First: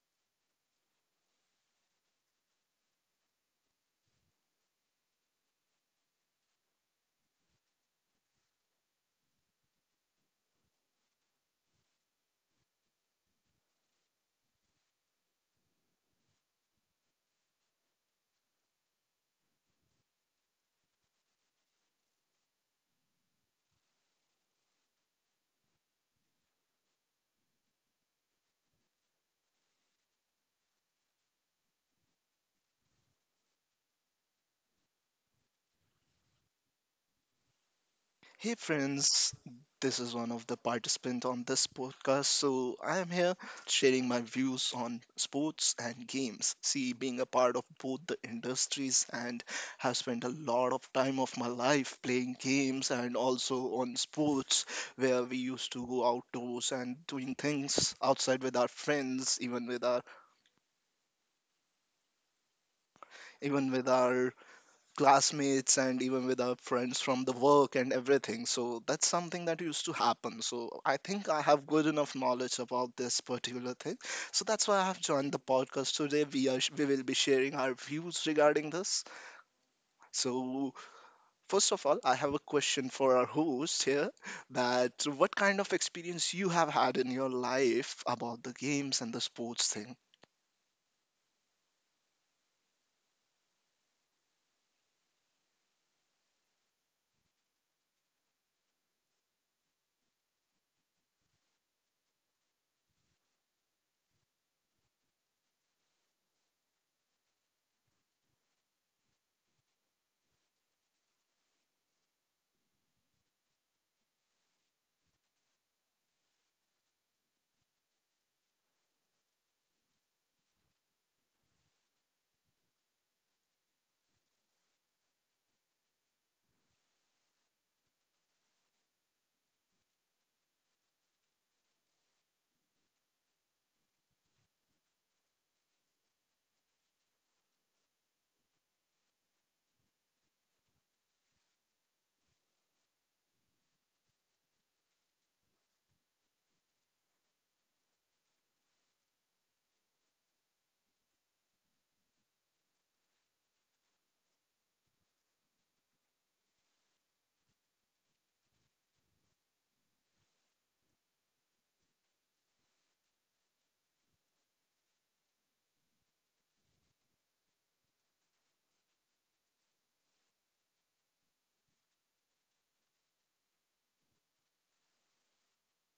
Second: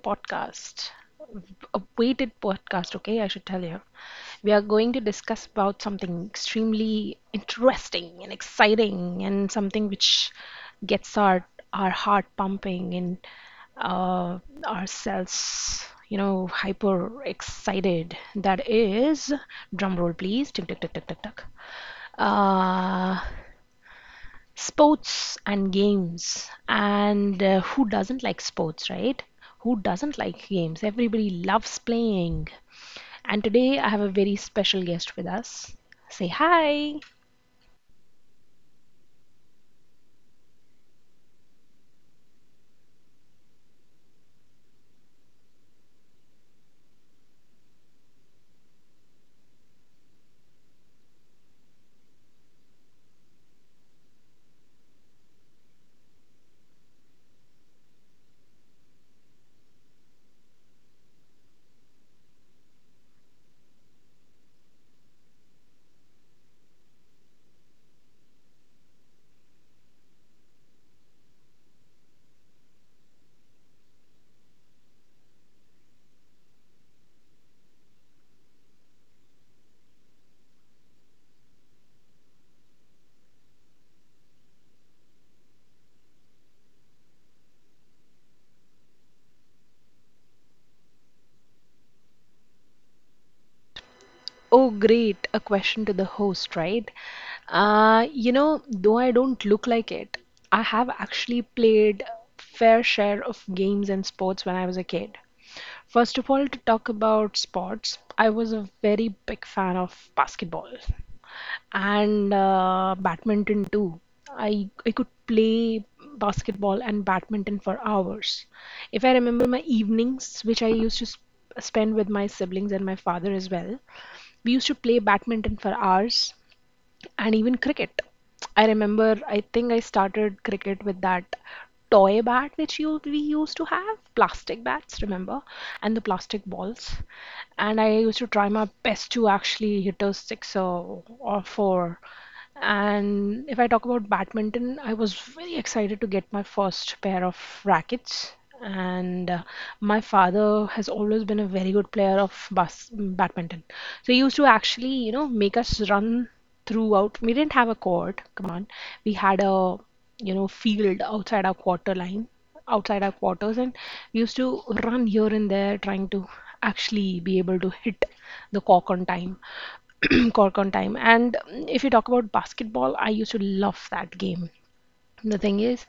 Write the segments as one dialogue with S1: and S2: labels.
S1: podcast. A weighted podcast, okay, I should tell you. We are going to discuss about something extremely interesting and exciting and something which gets our heart pumping and uh, ourselves, you know, hyper excited. That is drum roll please. Tick tick tick tick tick tick. Uh, Sports and games and who doesn't like sports, right? Who doesn't like games? Everybody loves playing. And today I have a very special guest with us. Say hi.
S2: Hey friends, this is one of the participants on this podcast. So I am here sharing my views on sports and games. See, being a part of both the industries and have spent a lot of time of my life playing games and also on sports where we used to go outdoors and doing things outside with our friends, even with our classmates and even with our friends from the work and everything. So that's something that used to happen. So I think I have good enough knowledge about this particular thing. So that's why I have joined the podcast today. We will be sharing our views regarding this. So first of all, I have a question for our host here that what kind of experience you have had in your life about the games and the sports thing.
S1: Oh, great. A question to the host, right? You know, though I don't look like it, I have actually played fair share of games and sports when I was a kid. First of all, to talk about sports, I was a very big fan of basketball and badminton too. I could play basketball and badminton for hours. If I remember my evenings, which I used to spend with my siblings and my father as well. We used to play badminton for hours and even cricket. I remember, I think I started cricket with that toy bat which you we used to have, plastic bats, remember, and the plastic balls. And I used to try my best to actually hit a six or four. And if I talk about badminton, I was very excited to get my first pair of rackets. And my father has always been a very good player of badminton. So he used to actually, you know, make us run throughout. We didn't have a court, come on. We had a, you know, field outside our quarters and used to run here and there trying to actually be able to hit the cork on time cork on time. And if you talk about basketball, I used to love that game. The thing is,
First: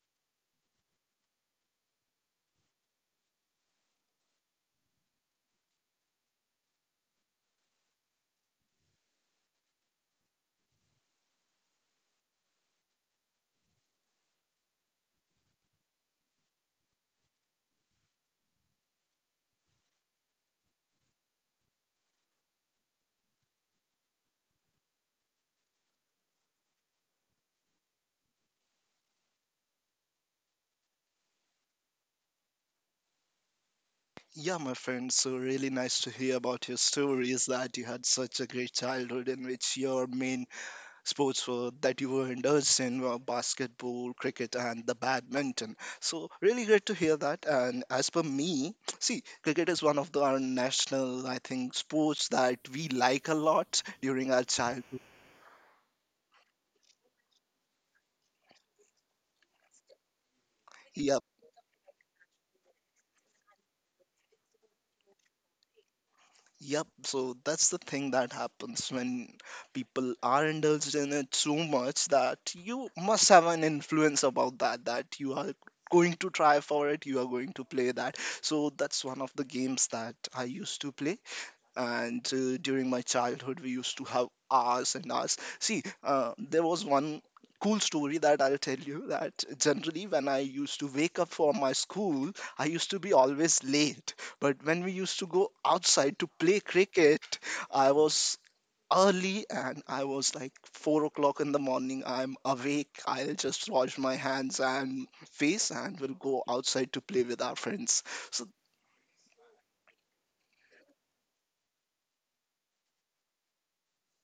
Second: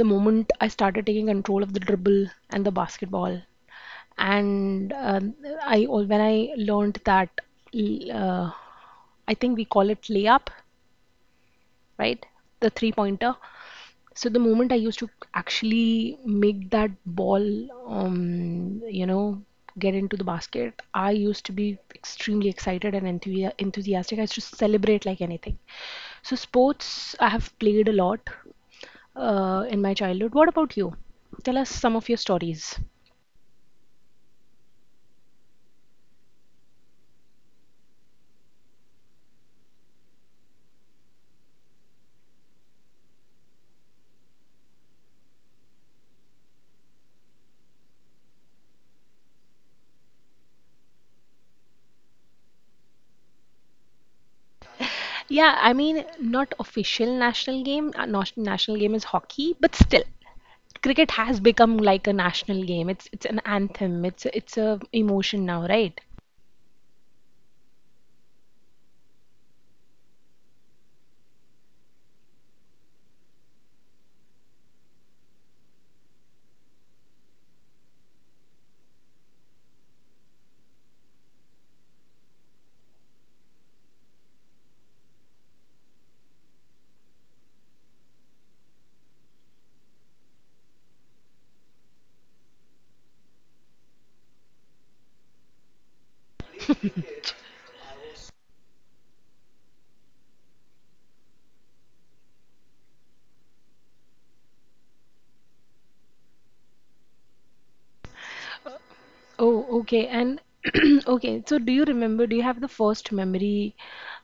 S1: the moment I started taking control of the dribble and the basketball, and when I learned that, uh, I think we call it layup, right? The three pointer. So the moment I used to actually make that ball, you know, get into the basket, I used to be extremely excited and enthusiastic. I used to celebrate like anything. So sports, I have played a lot in my childhood. What about you? Tell us some of your stories.
S2: Yeah, my friend, so really nice to hear about your stories that you had such a great childhood in which your main sports were that you were indulged in were basketball, cricket, and the badminton. So, really great to hear that. And as per me, see, cricket is one of the, our national, I think, sports that we like a lot during our childhood.
S1: Yeah, I mean, not official national game. National game is hockey, but still. Cricket
S2: Yeah.
S1: has become like a national game. It's an anthem. It's a emotion now, right?
S2: Yep, so that's the thing that happens when people are indulged in it so much that you must have an influence about that, that you are going to try for it, you are going to play that. So that's one of the games that I used to play. And during my childhood we used to have hours and hours. See, there was one cool story that I'll tell you that generally when I used to wake up for my school, I used to be always late, but when we used to go outside to play cricket, I was early. And I was like 4 o'clock in the morning, I'm awake, I'll just wash my hands and face and will go outside to play with our friends. So
S1: Oh, okay. And okay, so do you remember, do you have the first memory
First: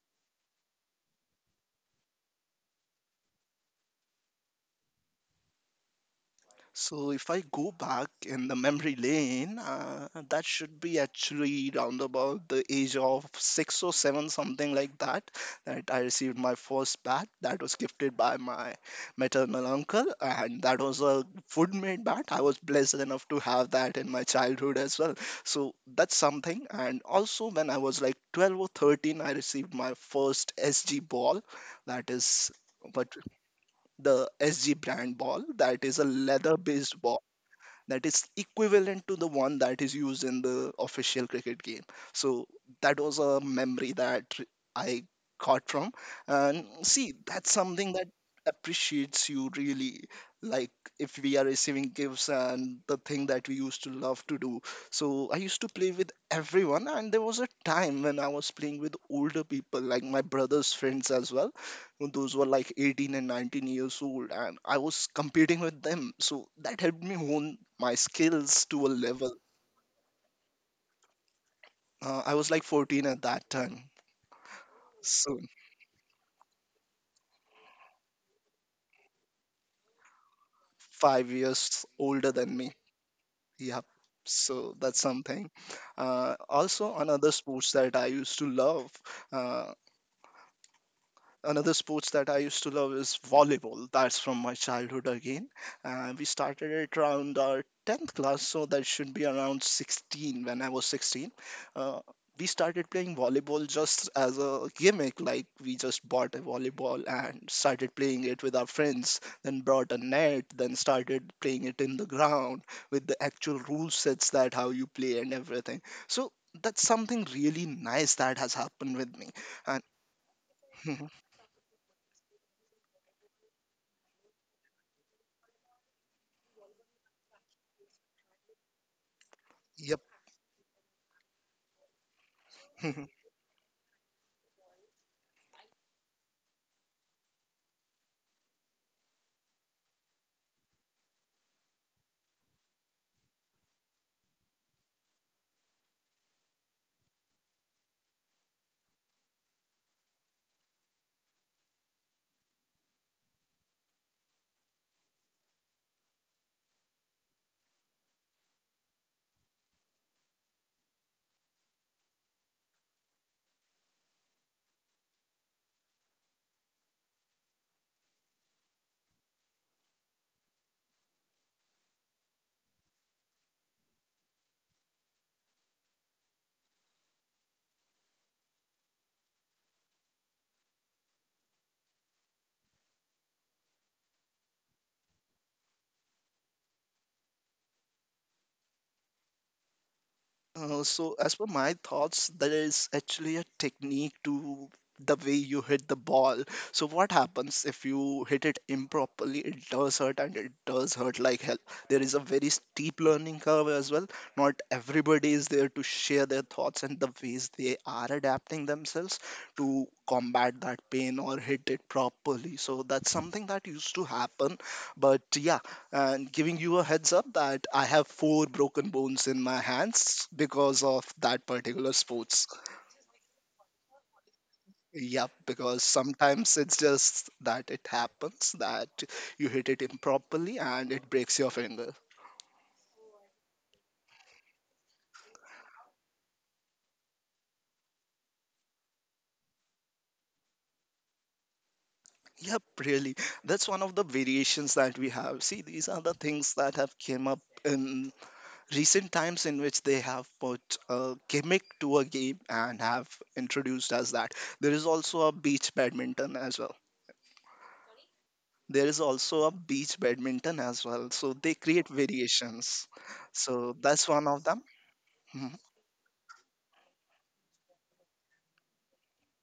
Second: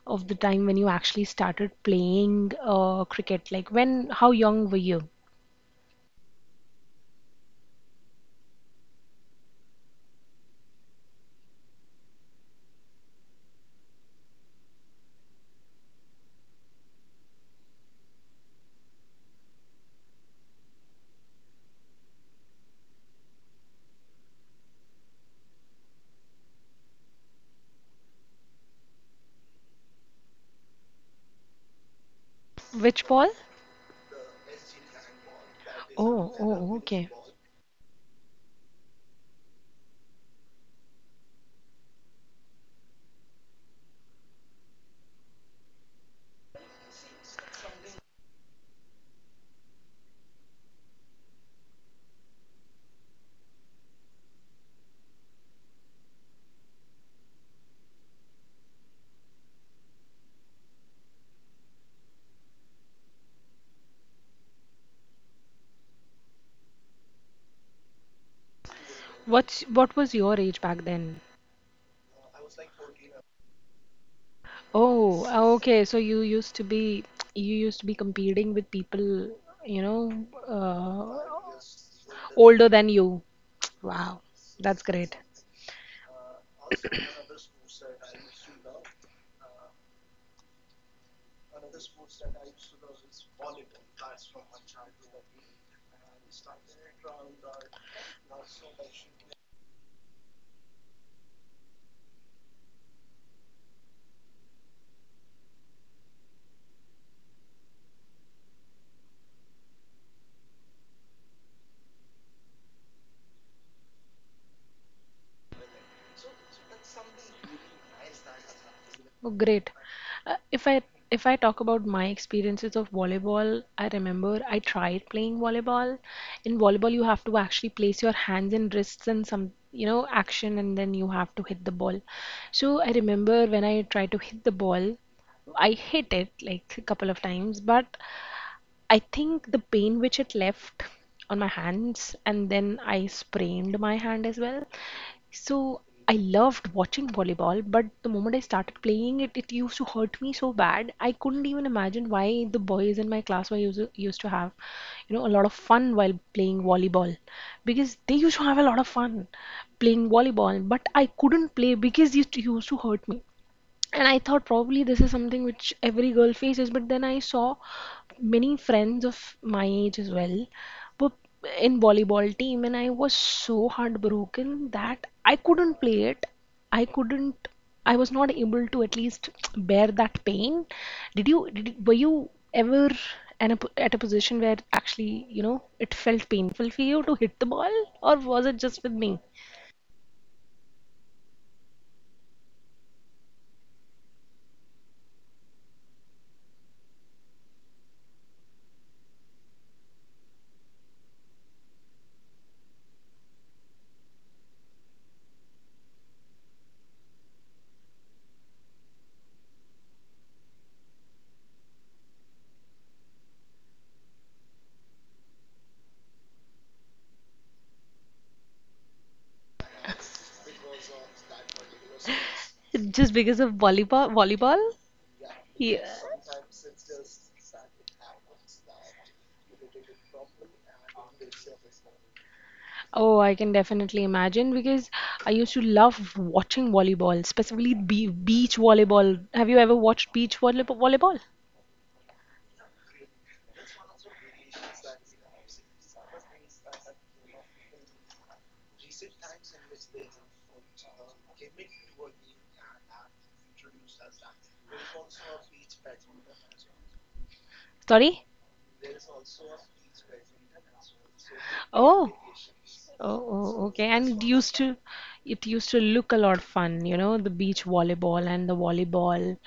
S1: of the time when you actually started playing cricket? Like when, how young were you?
S2: so if I go back in the memory lane, that should be actually round about the age of 6 or 7, something like that, that I received my first bat. That was gifted by my maternal uncle, and that was a wood-made bat. I was blessed enough to have that in my childhood as well. So that's something. And also, when I was like 12 or 13, I received my first SG ball. That is.
S1: Which
S2: What,
S1: ball?
S2: the SG brand ball that is a
S1: Oh,
S2: leather
S1: oh,
S2: based
S1: okay.
S2: ball that is equivalent to the one that is used in the official cricket game. So that was a memory that I got from. And see, that's something that appreciates you really. Like if we are receiving gifts and the thing that we used to love to do. So I used to play with everyone, and there was a time when I was playing with older people, like my brother's friends as well. Those were like 18 and 19 years old and I was competing with them, so that helped me hone my skills to a level.
S1: What's what was your age back then?
S2: I was like 14 at that time.
S1: Oh,
S2: So
S1: okay. So you used to be you used to be competing with people, you know, uh,
S2: 5 years older than
S1: older
S2: me.
S1: than you.
S2: Yep,
S1: Wow,
S2: so
S1: that's
S2: that's
S1: great.
S2: something. Uh, also another sports that I used to love uh, Another sports that I used to love is volleyball. That's from my childhood again. We started it around our 10th class, so that should be around 16 when I was 16. Uh, we started playing volleyball just as a gimmick, like we just bought a volleyball and started playing it with our friends, then brought a net, then started playing it in the ground with the actual rule sets that how you play and everything. So that's something really nice that has happened with
S1: Oh,
S2: me.
S1: great.
S2: And
S1: If I if I talk about my experiences of volleyball, I remember I tried playing volleyball. In volleyball, you have to actually place your hands and wrists in some, you
S2: yep.
S1: know, action, and then you have to hit the ball. So I remember when I tried to hit the ball, I hit it like a couple of times, but I think the pain which it left on my hands, and then I sprained my hand as well. So I loved watching volleyball, but the moment I started playing it, it used to hurt me so bad. I couldn't even imagine why the boys in my class were used to have, you know, a lot of fun while playing volleyball, because they used to have a lot of fun playing volleyball, but I couldn't play because it used to hurt me. And I thought probably this is something which every girl faces, but then I saw many friends of my age as well were in volleyball team, and I was so heartbroken that I couldn't play it. I couldn't, I was not able to at least bear that pain. Were you ever at a position where actually, you know, it felt painful for you to hit the ball, or was it just with me?
S2: So as per my thoughts, there is actually a technique to the way you hit the ball. So what happens if you hit it improperly? It does hurt and it does hurt like hell. There is a very steep learning curve as well. Not everybody is there to share their thoughts and the ways they are adapting themselves to combat that pain or hit it properly. So that's something that used to happen. But yeah, and giving you a heads up that I have four broken bones in my hands because of that particular sports.
S1: Just because of volleyball, volleyball?
S2: Yep,
S1: Yeah.
S2: because sometimes it's just that it happens that you hit it improperly and it breaks your finger.
S1: Oh, I can definitely imagine because I used to love watching volleyball, specifically be beach volleyball. Have you ever watched beach volleyball?
S2: Yep, really. That's one of the variations that we have. See, these are the things that have came up in recent times in which they have put a gimmick to a game and have introduced as that. There is also a beach badminton as well.
S1: Sorry?
S2: There is also a beach badminton as well. So they create
S1: Oh,
S2: variations.
S1: oh, oh,
S2: So
S1: okay. And
S2: that's one of them.
S1: it
S2: Hmm.
S1: used to look a lot fun, you know, the beach volleyball and the volleyball.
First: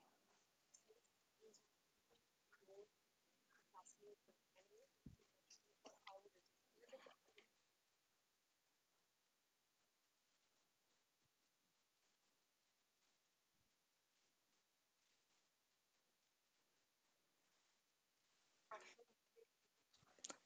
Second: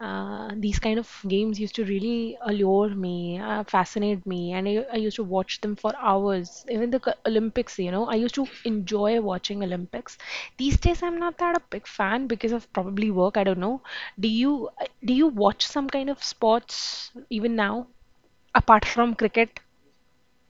S1: These kind of games used to really allure me, fascinate me, and I used to watch them for hours. Even the Olympics, you know, I used to enjoy watching Olympics. These days, I'm not that a big fan because of probably work. I don't know. Do you do you watch some kind of sports even now? Apart from cricket,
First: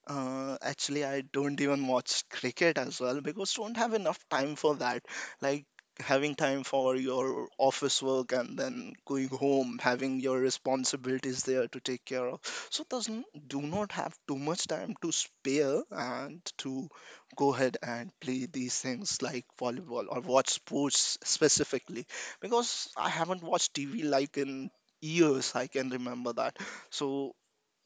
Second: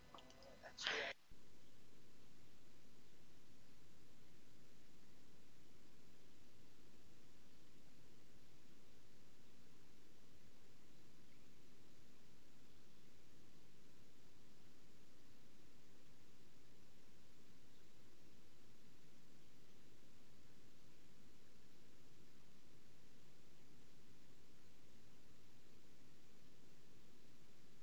S2: Actually, I don't even watch cricket as well because don't have enough time for that. Like having time for your office work and then going home, having your responsibilities there to take care of. So doesn't do not have too much time to spare and to go ahead and play these things like volleyball or watch sports specifically because I haven't watched TV like in years. I can remember that. So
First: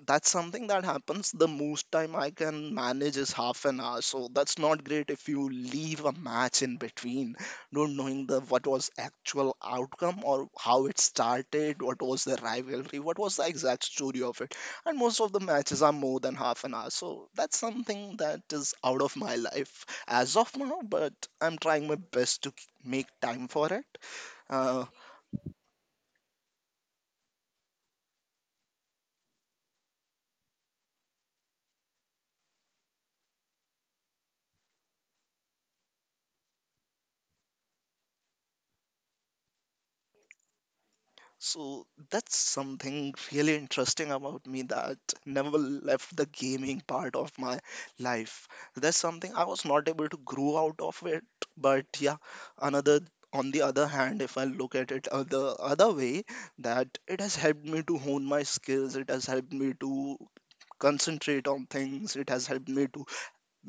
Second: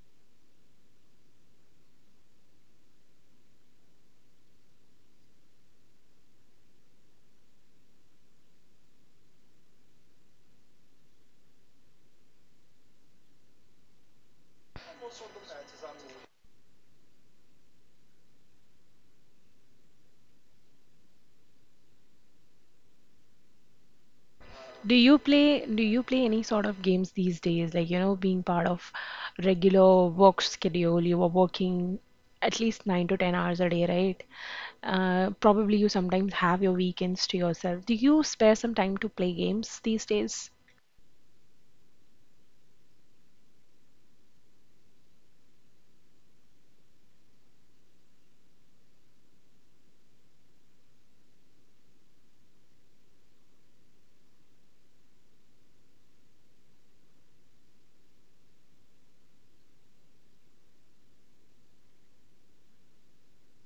S2: that's something that happens. The most time I can manage is 30 minutes, so that's not great if you leave a match in between, not knowing the what was actual outcome or how it started, what was the rivalry, what was the exact story of it. And most of the matches are more than half an hour, so that's something that is out of my life as of now, but I'm trying my best to make time for it. Uh,
S1: do you play any sort of games these days, like, you know, being part of regular work schedule? You were working at least 9 to 10 hours a day, right? Probably you sometimes have your weekends to yourself. Do you spare some time to play games these days?
S2: So that's something really interesting about me that never left the gaming part of my life. That's something I was not able to grow out of it. But yeah, another on the other hand, if I look at it the other way, that it has helped me to hone my skills. It has helped me to concentrate on things. It has helped me to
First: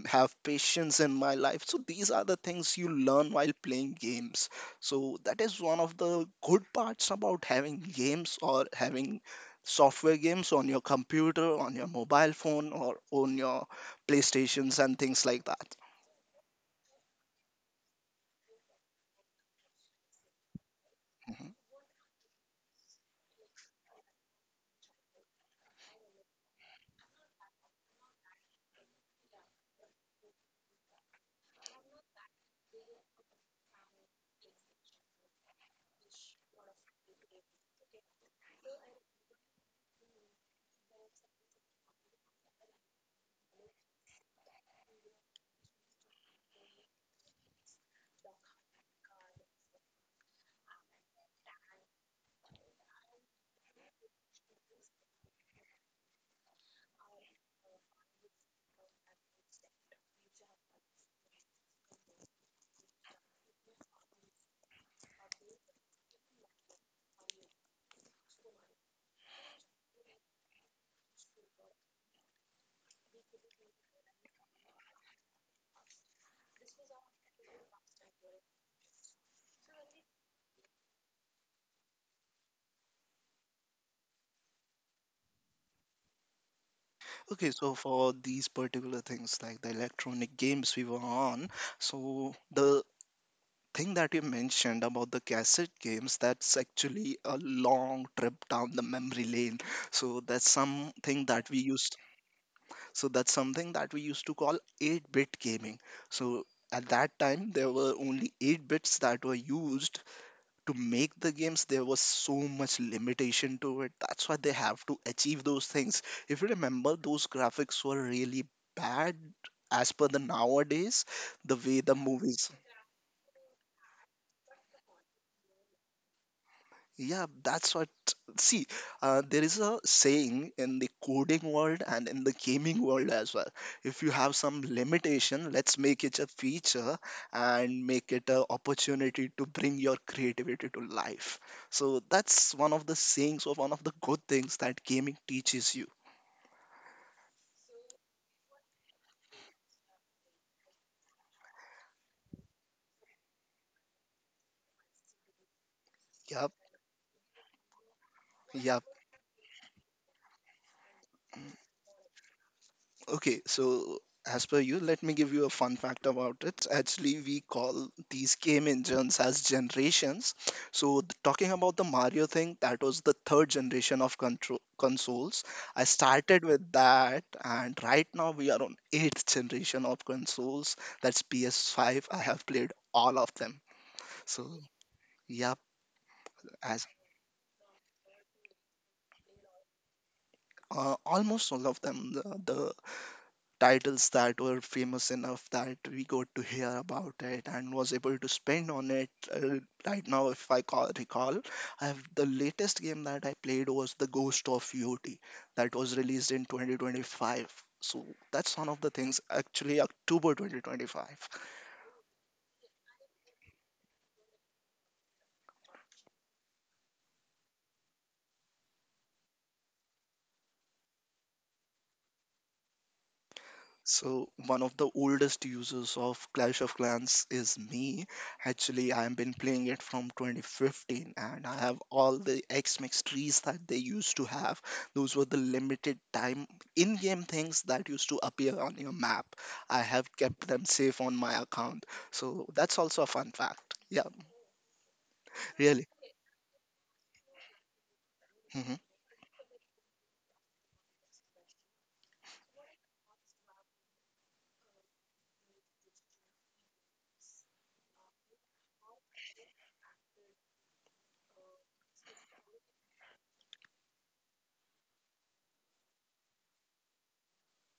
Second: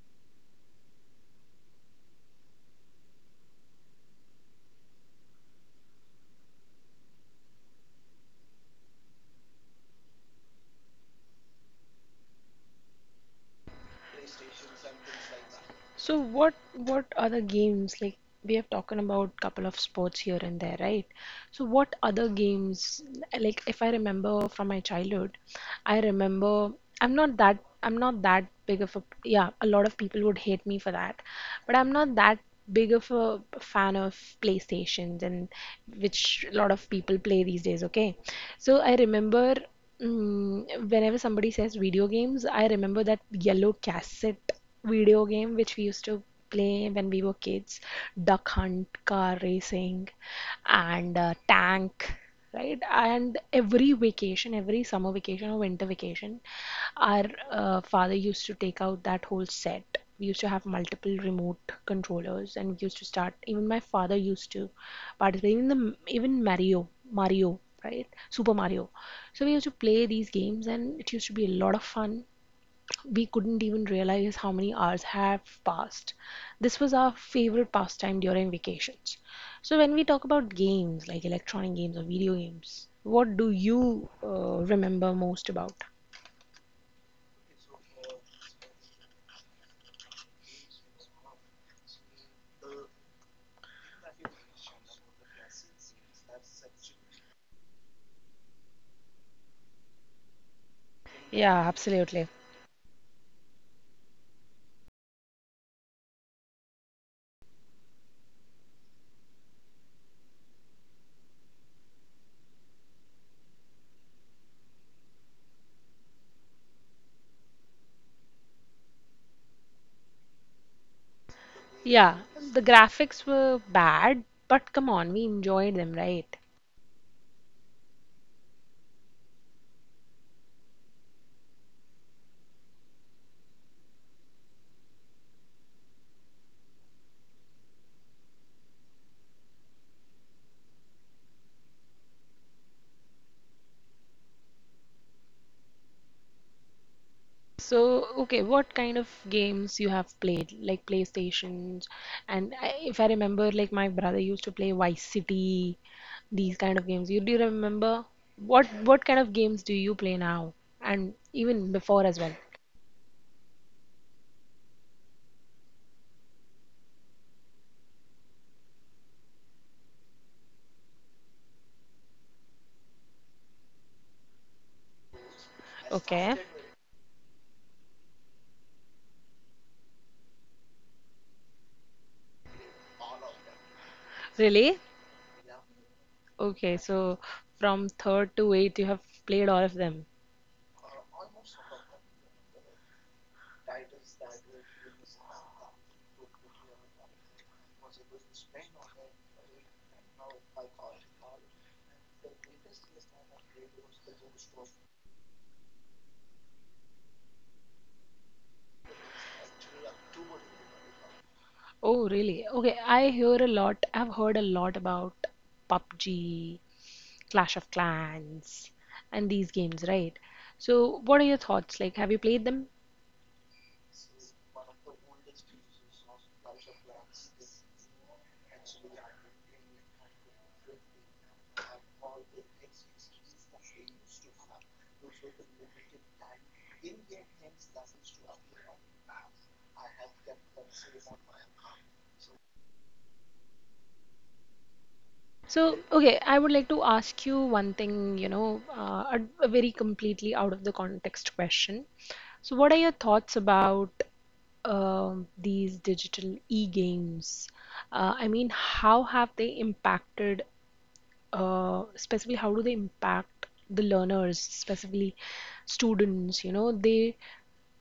S2: have patience in my life. So these are the things you learn while playing games, so that is one of the good parts about having games or having software games on your computer, on your mobile phone, or on your playstations and things like that.
S1: So what other games, like we have talked about couple of sports here and there, right?
S2: Mhm.
S1: So what other games, like if I remember from my childhood, I remember, I'm not that big of a, yeah, a lot of people would hate me for that, but I'm not that big of a fan of PlayStations and which a lot of people play these days, okay? So I remember, whenever somebody says video games, I remember that yellow cassette video game which we used to play when we were kids. Duck hunt, car racing, and tank, right? And every vacation, every summer vacation or winter vacation, our father used to take out that whole set. We used to have multiple remote controllers, and we used to start. Even my father used to participate. Even the even Mario, Mario, right? Super Mario. So we used to play these games and it used to be a lot of fun. We couldn't even realize how many hours have passed. This was our favorite pastime during vacations. So when we talk about games like electronic games or video games, what do you remember most about?
S2: Okay, so for these particular things like the electronic games we were on, so the thing that you mentioned about the cassette games, that's actually a long trip down the memory lane. So that's something that
S1: Yeah,
S2: we used.
S1: absolutely.
S2: To call 8-bit gaming. So at that time, there were only 8 bits that were used to make the games. There was so much limitation to it. That's why they have to achieve those things. If you remember, those graphics were really bad as per the nowadays, the way the
S1: Yeah,
S2: movies.
S1: the graphics were bad, but come on, we enjoyed them, right?
S2: Yeah, that's what. See, there is a saying in the coding world and in the gaming world as well. If you have some limitation, let's make it a feature and make it an opportunity to bring your creativity to life. So that's one of the sayings or one of the good things that gaming teaches you.
S1: So, okay, what kind of games you have played, like PlayStations, and I, if I remember, like my brother used to play Vice City,
S2: Yep.
S1: these kind of games. You do you remember
S2: Yeah,
S1: what kind of games do you play now, and even before as well?
S2: okay, so as per you, let me give you a fun fact about it. Actually, we call these game engines as generations. So, talking about the Mario thing, that was the third generation of control consoles. I
S1: Okay,
S2: started with that, and right now we are on eighth generation of consoles. That's PS5. I have played all of them. So,
S1: really?
S2: yep,
S1: Okay,
S2: as
S1: so from third to eighth, you have played all of them.
S2: almost all of them, the titles that were famous enough that we got to hear about it and was able to spend on it. Right now if I recall, I have the latest game that I played was the ghost of ut that was released in 2025. So that's one of the things, actually october 2025.
S1: Oh, really? Okay, I hear a lot. I've heard a lot about PUBG, Clash of Clans, and these games, right? So, what are your thoughts? Like, have you played them?
S2: So one of the oldest users of Clash of Clans is me. Actually, I've been playing it from 2015 and I have all the X-Mix trees that they used to have. Those were the limited time in-game things that used to appear on your map. I have kept them safe on my account. So that's also a fun fact. Yeah,
S1: So,
S2: really.
S1: okay, I would like to ask you one thing, you know,
S2: Mm-hmm.
S1: a very completely out of the context question. So, what are your thoughts about these digital e-games? I mean, how have they impacted specifically how do they impact the learners, specifically students, you know, they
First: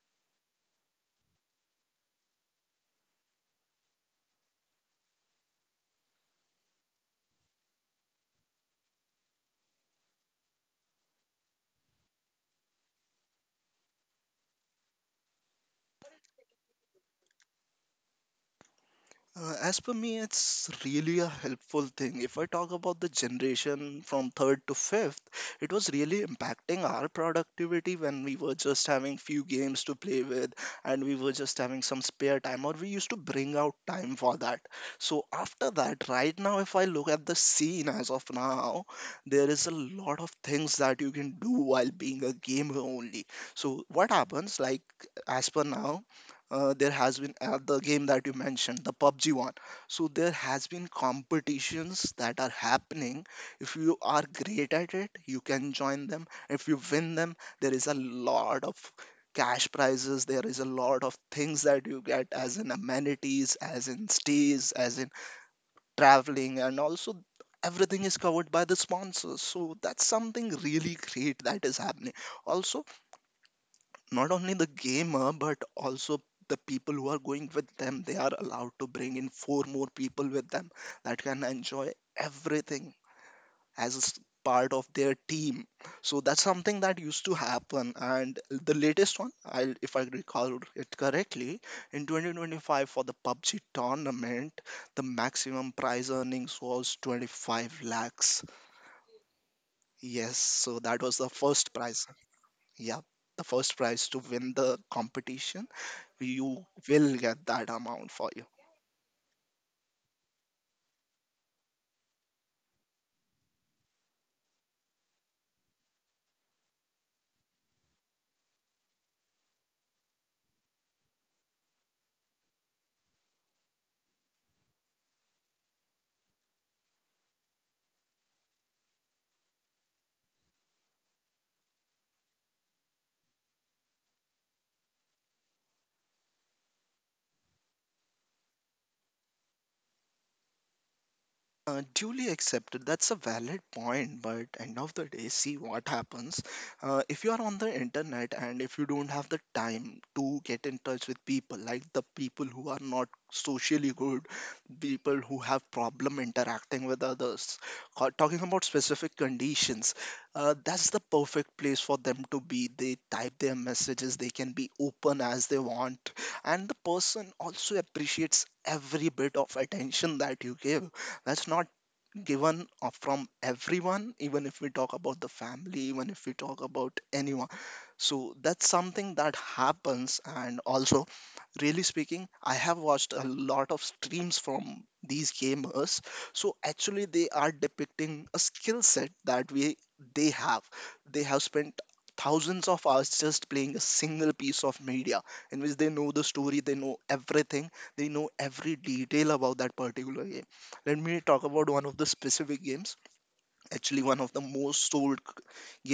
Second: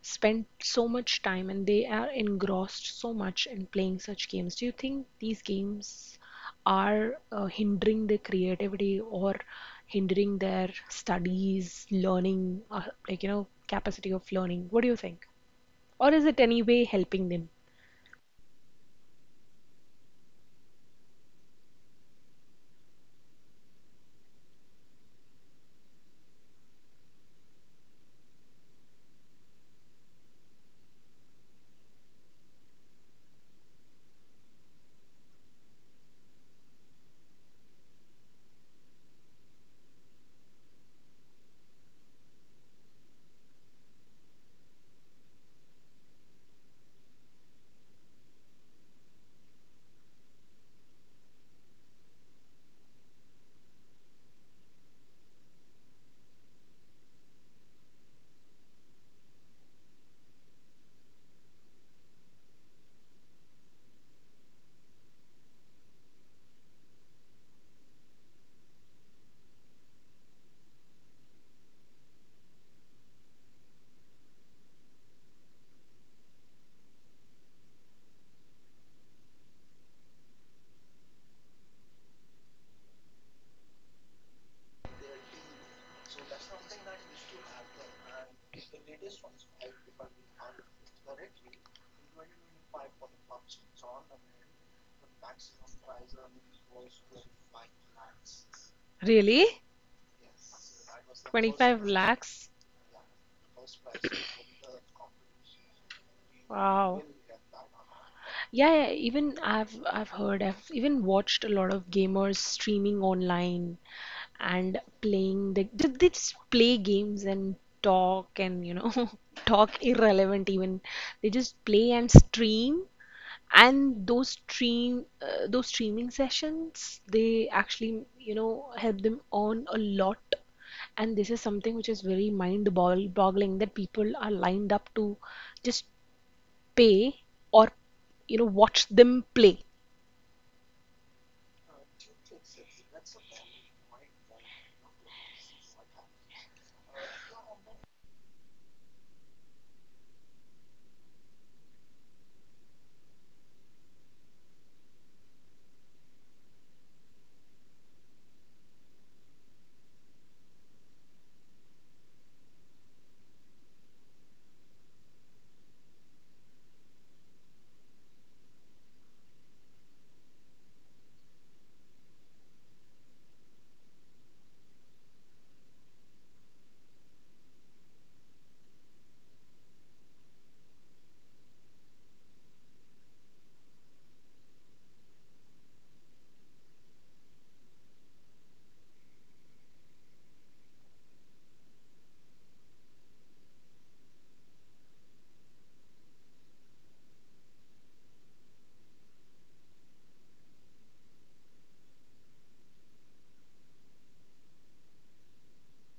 S1: spend so much time and they are engrossed so much in playing such games. Do you think these games are hindering their creativity or hindering their studies, learning, like, you know, capacity of learning? What do you think? Or is it any way helping them?
S2: As per me, it's really a helpful thing. If I talk about the generation from third to fifth, it was really impacting our productivity when we were just having few games to play with and we were just having some spare time or we used to bring out time for that. So after that, right now, if I look at the scene as of now, there is a lot of things that you can do while being a gamer only. So what happens, like as per now, there has been the game that you mentioned, the PUBG one. So there has been competitions that are happening. If you are great at it, you can join them. If you win them, there is a lot of cash prizes. There is a lot of things that you get as in amenities, as in stays, as in traveling, and also everything is covered by the sponsors. So that's something really great that is happening. Also, not only the gamer but also the people who are going with them, they are allowed to bring in four more people with them that can enjoy everything as part of their team. So that's something that used to happen, and the latest one, I if I recall it correctly, in 2025 for the PUBG tournament, the maximum prize earnings was 25 lakhs.
S1: Really?
S2: Yes, so that was the first
S1: 25
S2: prize.
S1: lakhs?
S2: Yeah, the first prize to win the competition, you
S1: Wow.
S2: will get that amount for you.
S1: Yeah, yeah, even I've heard, I've even watched a lot of gamers streaming online and playing the they just play games and talk and you know talk irrelevant even. They just play and stream, and those stream, those streaming sessions, they actually, you know, help them earn a lot. And this is something which is very boggling, that people are lined up to just pay or, you know, watch them play.
S2: Duly accepted. That's a valid point, but end of the day, see what happens. If you are on the internet and if you don't have the time to get in touch with people, like the people who are not socially good, people who have problem interacting with others, or talking about specific conditions, that's the perfect place for them to be. They type their messages, they can be open as they want, and the person also appreciates every bit of attention that you give, that's not given from everyone, even if we talk about the family, even if we talk about anyone. So that's something that happens, and also, really speaking, I have watched a lot of streams from these gamers. So actually they are depicting a skill set that we they have. They have spent thousands of hours just playing a single piece of media, in which they know the story, they know everything, they know every detail about that particular game. Let me talk about one of the specific games, actually one of the most sold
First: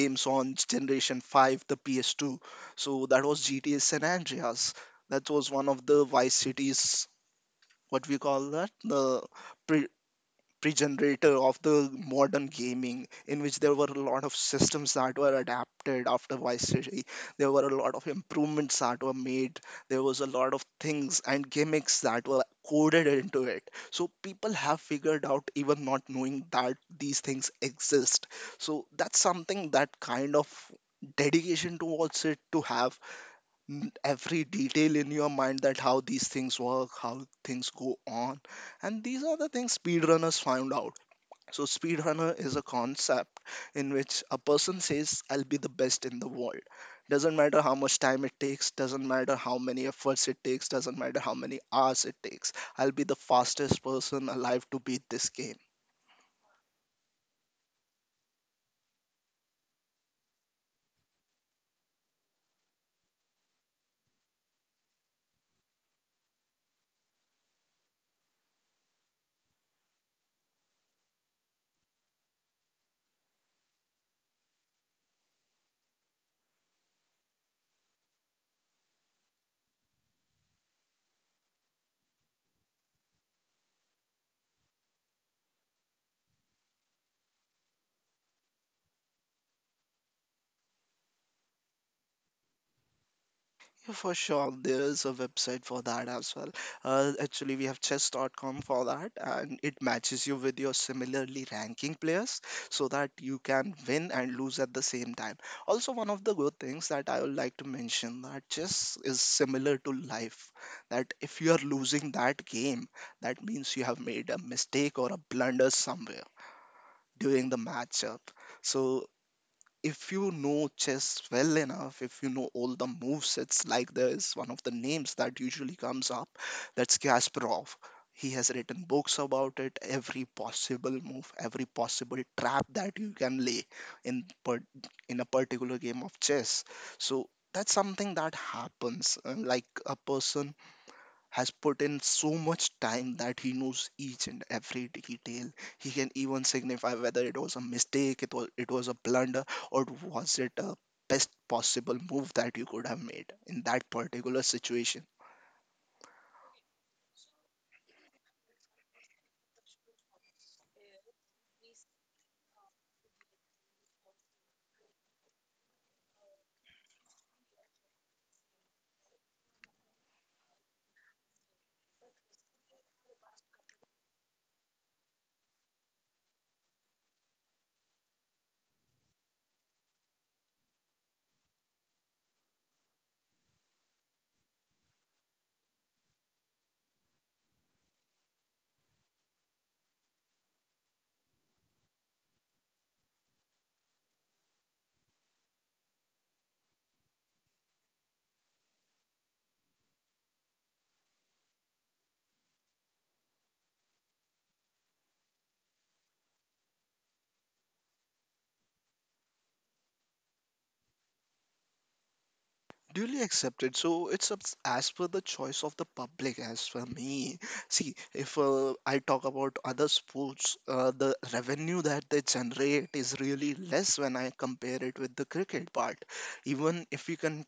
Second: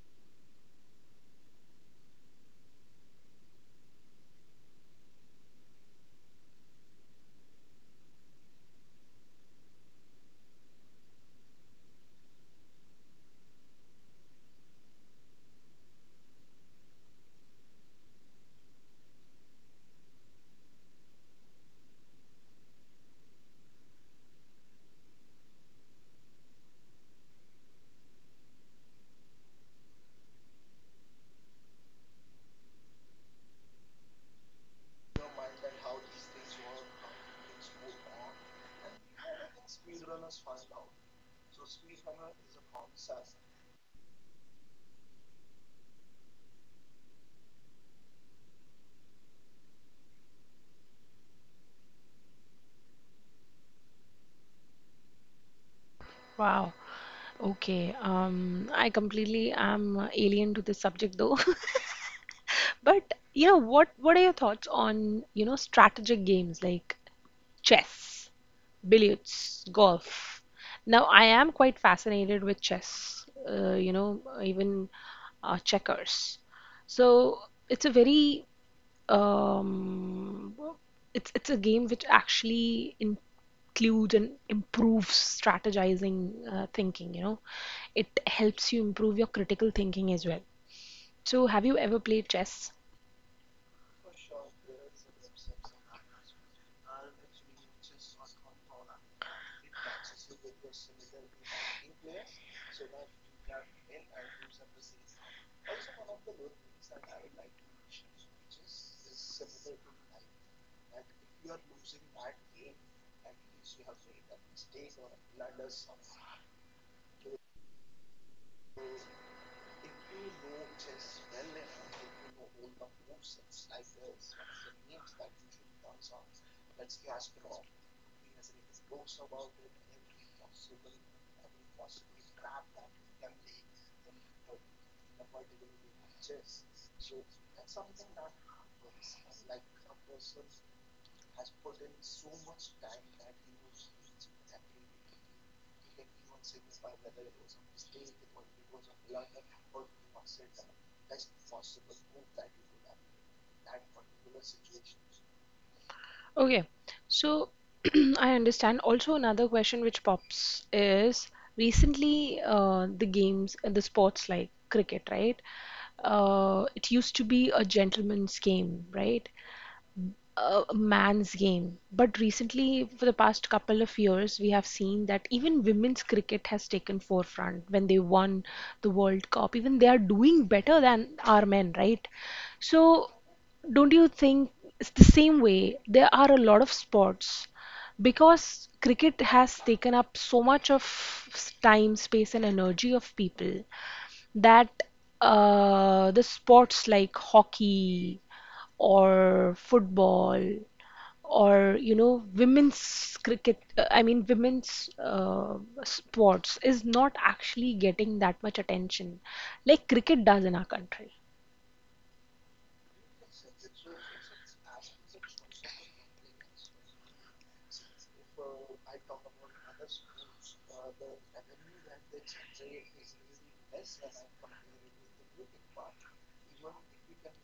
S2: games on Generation 5, the PS2. So that was GTA San Andreas. That was one of the Vice Cities, what we call that, the pre- progenitor of the modern gaming, in which there were a lot of systems that were adapted after Vice City. There were a lot of improvements that were made. There was a lot of things and gimmicks that were coded into it, so people have figured out even not knowing that these things exist. So that's something that, kind of, dedication towards it to have every detail in your mind, that how these things work, how things go on. And these are the things speedrunners found out. So, speedrunner is a concept in which a person says, I'll be the best in the world. Doesn't matter how much time it takes, doesn't matter how many efforts it takes, doesn't matter how many hours it takes. I'll be the fastest person alive to beat this game.
S1: Wow. Okay. I completely am alien to this subject though. But you know, what are your thoughts on, you know, strategic games like chess, billiards, golf? Now, I am quite fascinated with chess, you know, even checkers. So it's a very um, it's a game which actually includes and improves strategizing thinking. You know, it helps you improve your critical thinking as well. So, have you ever played chess?
S2: For sure, there's a website for that as well. Actually, we have chess.com for that, and it matches you with your similarly ranking players so that you can win and lose at the same time. Also, one of the good things that I would like to mention, that chess is similar to life. That if you are losing that game, that means you have made a mistake or a blunder somewhere during the matchup. So if you know chess well enough, if you know all the move sets, like there's one of the names that usually comes up, that's Kasparov. He has written books about it, every possible move, every possible trap that you can lay in per- in a particular game of chess. So that's something that happens. Like a person has put in so much time that he knows each and every detail. He can even signify whether it was a mistake, it was a blunder, or was it a best possible move that you could have made in that particular situation.
S1: Okay, so I understand. Also, another question which pops is recently the games, the sports like cricket, right? It used to be a gentleman's game, right? A a man's game. But recently, for the past couple of years, we have seen that even women's cricket has taken forefront when they won the World Cup. Even they are doing better than our men, right? So, don't you think it's the same way? There are a lot of sports because cricket has taken up so much of time, space, and energy of people that the sports like hockey or football or you know women's cricket I mean women's sports is not actually getting that much attention like cricket does in our country.
S2: Duly accepted, so it's up as per the choice of the public. As for me, see, if I talk about other sports, the revenue that they generate is really less when I compare it with the cricket part. Even if we can,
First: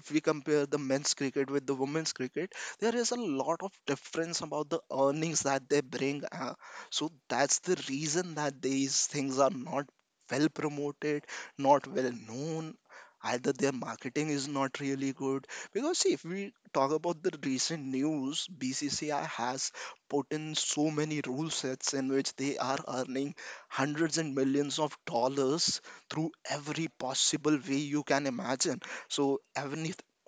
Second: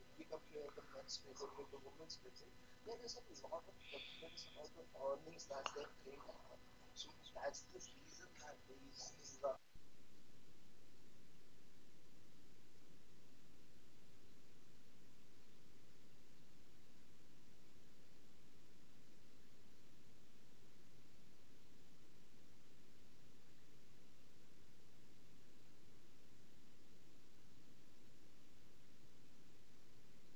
S2: if we compare the men's cricket with the women's cricket, there is a lot of difference about the earnings that they bring, so that's the reason that these things are not well promoted, not well known, either their marketing is not really good. Because see, if we talk about the recent news, BCCI has put in so many rule sets in which they are earning hundreds and millions of dollars through every possible way you can imagine. So even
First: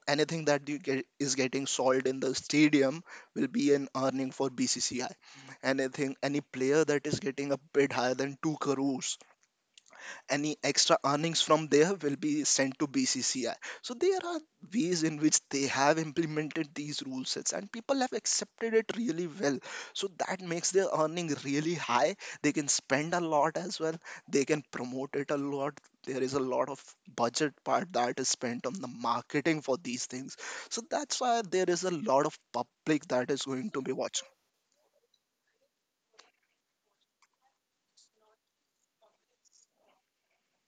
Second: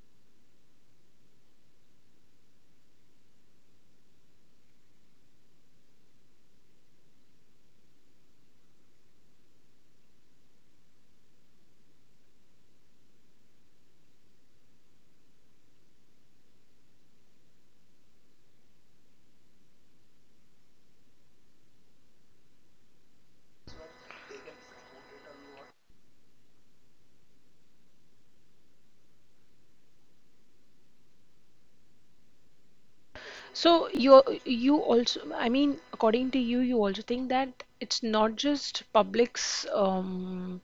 S2: anything that you get is getting sold in the stadium will be an earning for BCCI. Anything, any player that is getting a bid higher than 2 crores, any extra earnings from there will be sent to BCCI. So there are ways in which they have implemented these rule sets and people have accepted it really well. So that makes their earning really high. They can spend a lot as well. They can promote it a lot. There is a lot of budget part that is spent on the marketing for these things. So that's why there is a lot of public that is going to
S1: So
S2: be
S1: you
S2: watching.
S1: you also, I mean, according to you, you also think that it's not just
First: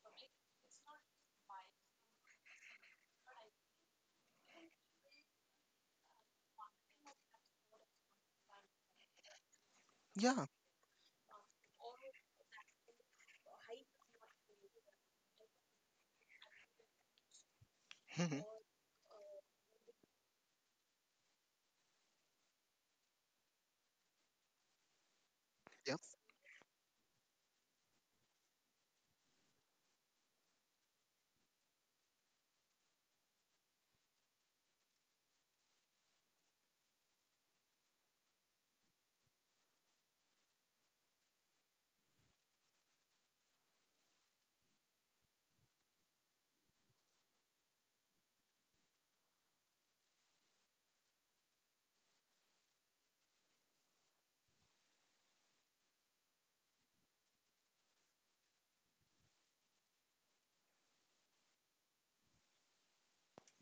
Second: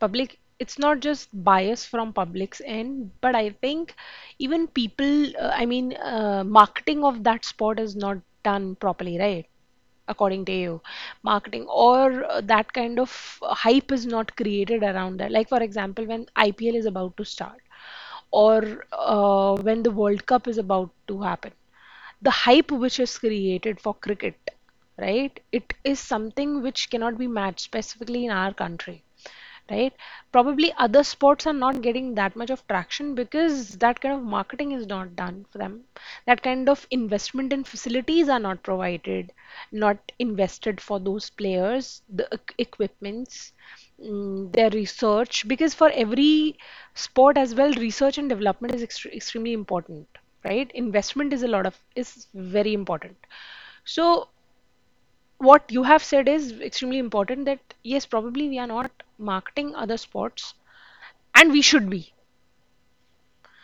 S1: public. It's not just bias from public's end, but I think even people, I mean, marketing of that sport is not done properly, right? According
S2: Yeah.
S1: to you, marketing or that kind of hype is not created around that, like for example when IPL is about to start or when the World Cup is about to happen. The hype which is created for cricket, right? It
S2: Mhm.
S1: is something which cannot be matched specifically in our country, right? Probably other sports are not getting that much of traction because that kind of marketing is not done for them. That kind of investment in facilities are not provided, not invested for those players, the equipments, their research, because for every sport as well research and development is extremely important, right? Investment is a lot of is very important. So what you have said is extremely important, that yes, probably we are not marketing other sports, and we should be.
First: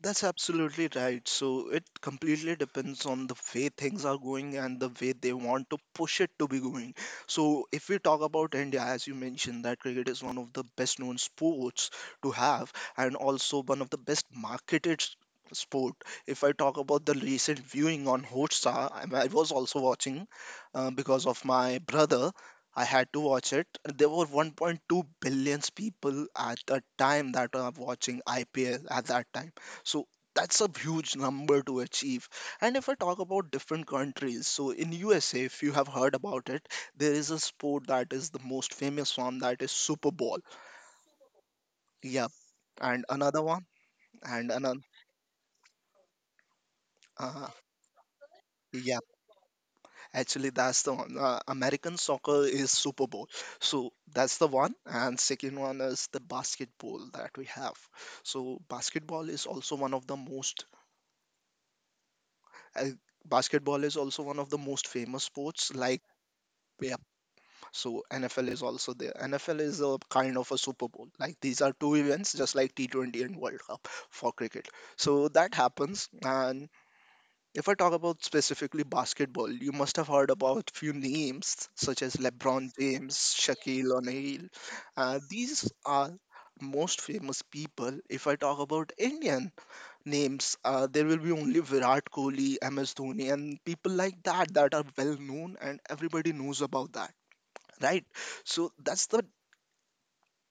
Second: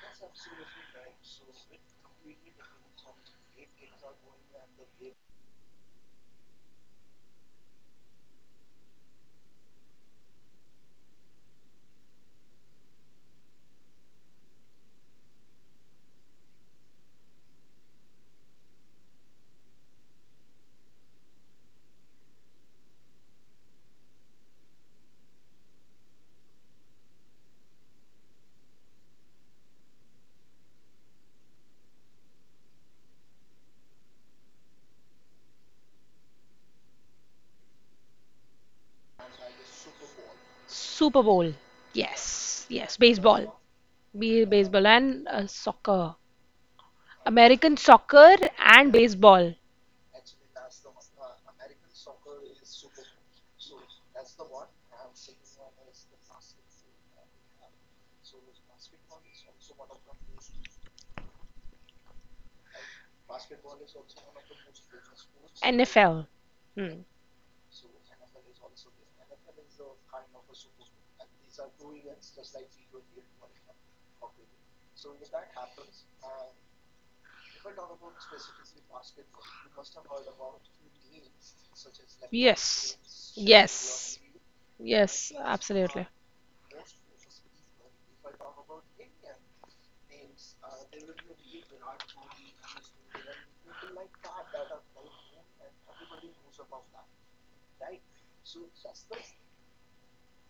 S2: That's absolutely right. So it completely depends on the way things are going and the way they want to push it to be going. So if we talk about India, as you mentioned, that cricket is one of the best known sports to have and also one of the best marketed sport. If I talk about the recent viewing on Hotstar, I was also watching because of my brother. I had to watch it. There were 1.2 billion people at the time that were watching IPL at that time. So that's a huge number to achieve. And if I talk about different countries, so in USA, if you have heard about it, there is a sport that is the most famous one, that is Super Bowl.
S1: Super Bowl.
S2: Yeah.
S1: Yes, yes,
S2: And another
S1: baseball.
S2: one,
S1: Be
S2: and another.
S1: Baseball and soccer.
S2: Uh,
S1: American soccer and
S2: yeah,
S1: baseball.
S2: actually, that's the one. American soccer is Super Bowl. So that's the one. And second one is the basketball that we have. So basketball is also one of the most, uh, basketball is also one of the most famous sports like,
S1: NFL.
S2: yeah.
S1: Hmm.
S2: So NFL is also there. NFL is a kind of a Super Bowl. Like these are two events, just like T20 and World Cup for cricket. So that happens. And if I talk about specifically basketball, you must have heard about few names such as LeBron
S1: Yes.
S2: James, Shaquille
S1: Yes.
S2: O'Neal.
S1: Yes,
S2: These
S1: absolutely.
S2: are most famous people. If I talk about Indian names, there will be only Virat Kohli, MS Dhoni, and people like that that are well known and everybody knows about that, right? So that's the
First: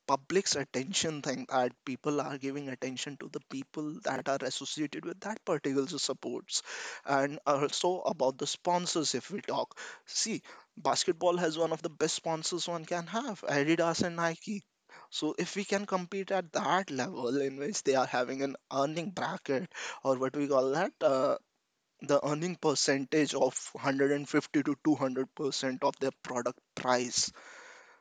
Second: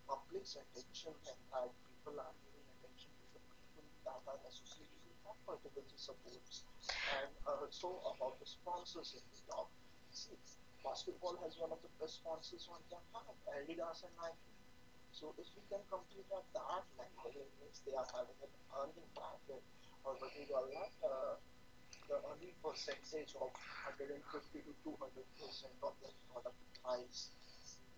S2: public's attention thing, that people are giving attention to the people that are associated with that particular supports. And also about the sponsors, if we talk, see, basketball has one of the best sponsors one can have, Adidas and Nike. So if we can compete at that level in which they are having an earning bracket, or what we call that, the earning percentage of 150 to 200% of their product price,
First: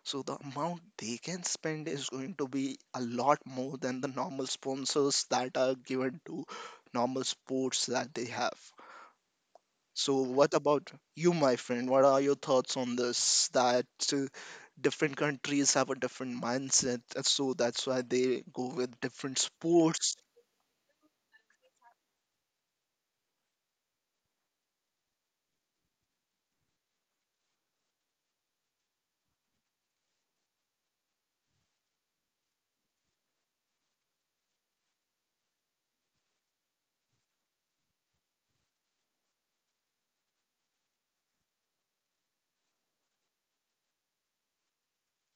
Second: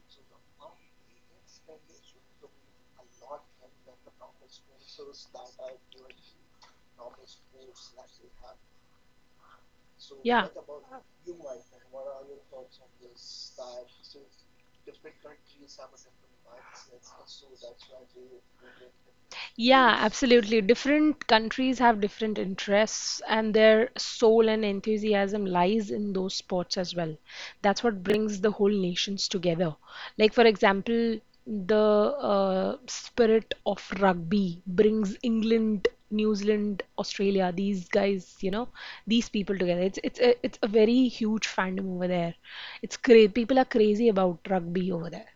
S2: so the amount they can spend is going to be a lot more than the normal sponsors that are given to normal sports that they have. So
S1: Yeah.
S2: what about you, my friend? What are your thoughts on this? That uh, different countries have a different mindset, so that's why they go with different
S1: Yeah,
S2: sports.
S1: absolutely. Different countries have different interests, and their soul and enthusiasm lies in those sports as well. That's what brings the whole nations together. Like, for example, the spirit of rugby brings England, New Zealand, Australia, these guys, you know, these people together. It's a very huge fandom over there. It's cra people are crazy about rugby over there.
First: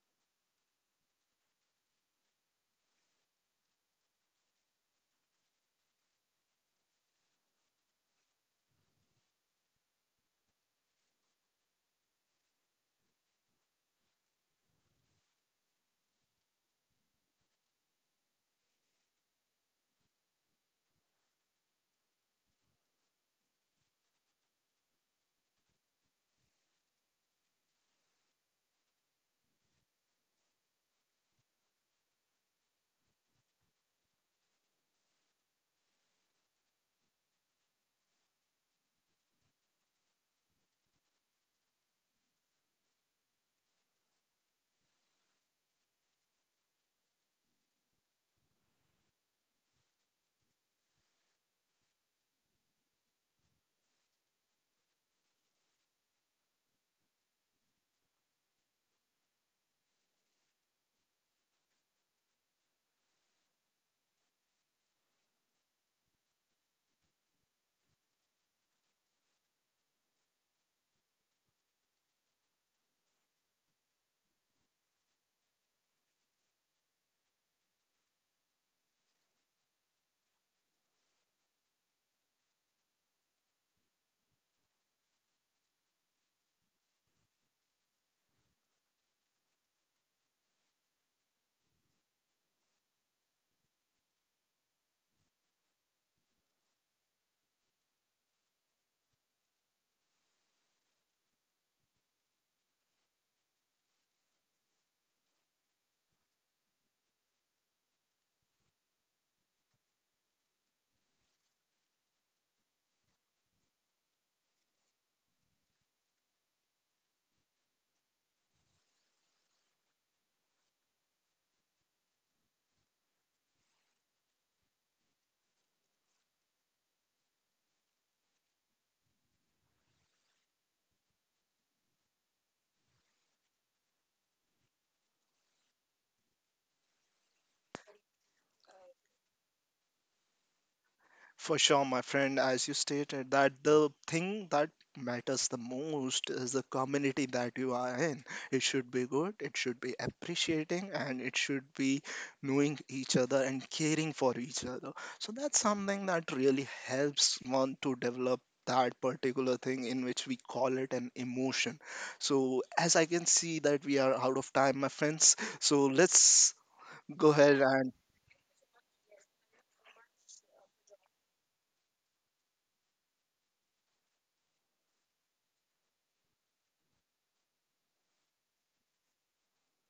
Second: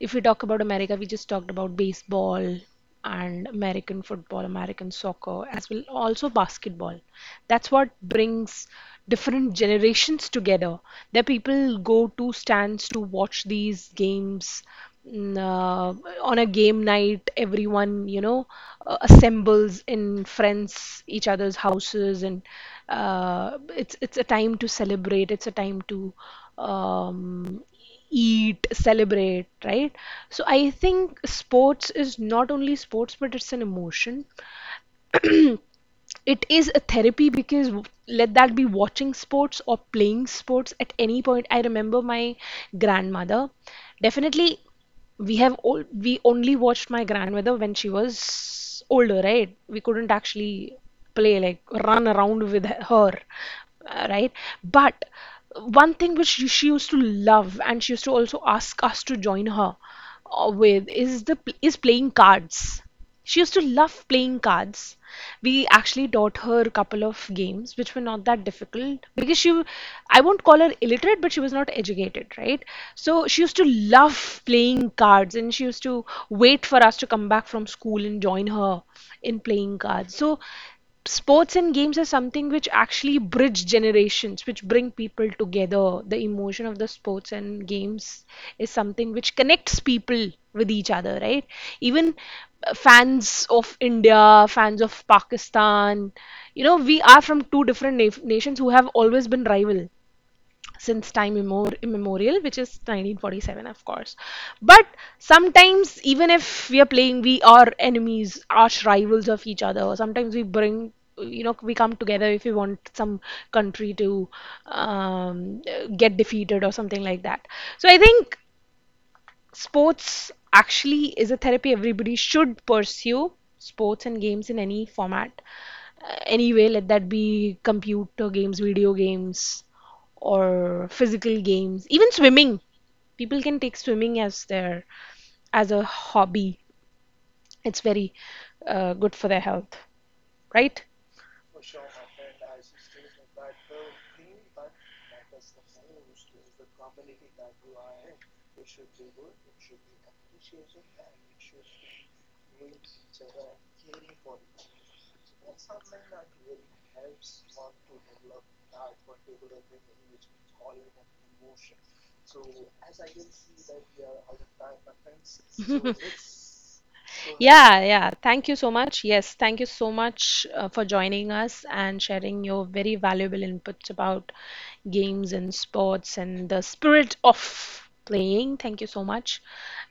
S1: If we talk about America, we just talked about baseball and American football, American soccer, as well also basketball. That's what brings different generations together. There people go to stands to watch these games. Mm, Uh, on a game night, everyone, you know, assembles in friends, each other's houses, and uh, it's a time to celebrate. It's a time to um, eat, celebrate, right? So I think sports is not only sports, but it's an emotion, it is a therapy, because let that be watching sports or playing sports. At any point, I remember my grandmother, definitely. We have all we only watched my grandmother when she was older, right? We couldn't actually play like run around with her, right? But one thing which she used to love, and she used to also ask us to join her with, is the is playing cards. She used to love playing cards. We actually taught her a couple of games which were not that difficult, because she, I won't call her illiterate, but she was not educated, right? So she used to love playing cards, and she used to wait for us to come back from school and join her in playing cards. So sports and games are something which actually bridge generations, which bring people together. The emotion of the sports and games is something which connects people with each other, right? Even fans of India, fans of Pakistan, you know, we are from two different nations who have always been rival since time immemorial, which is 1947, of course. But sometimes, even if we are playing, we are enemies, arch rivals of each other. Sometimes we bring, you know, we come together if we want some country to um, get defeated or something like that. So I think sports actually is a therapy everybody should pursue. Sports and games in any format, anyway, let that be computer games, video games, or physical games, even swimming. People can take swimming as their as a hobby. It's very good for their health, right?
S2: For
S1: Showing
S2: sure, my
S1: friends
S2: friend,
S1: and
S2: as you
S1: sisters
S2: stated, that the
S1: dream
S2: thing that matters the most is the community
S1: capability have.
S2: that you are in. It should be good, it should be
S1: Appreciating,
S2: appreciating, and it should be
S1: willing
S2: knowing each
S1: to
S2: other and
S1: care
S2: caring
S1: you.
S2: for each other. So that's something
S1: And
S2: that really helps one to develop that particular thing in which we call it an emotion. So as I can see that we are out of time, my
S1: all.
S2: friends. So let's go ahead
S1: Yeah,
S2: and
S1: yeah. Thank you so much. Yes, thank you so much for joining us and sharing your very valuable inputs about games and sports and the spirit of playing. Thank you so much.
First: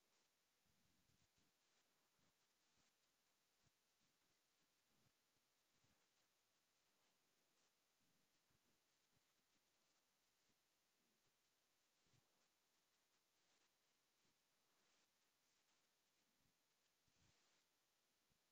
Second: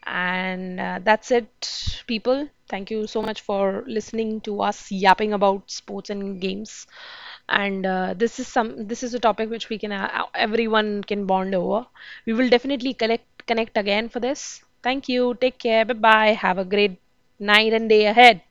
S1: And that's it, people. Thank you so much for listening to us yapping about sports and games. And this is a topic which we can everyone can bond over. We will definitely collect connect again for this. Thank you. Take care. Bye bye. Have a great night and day ahead.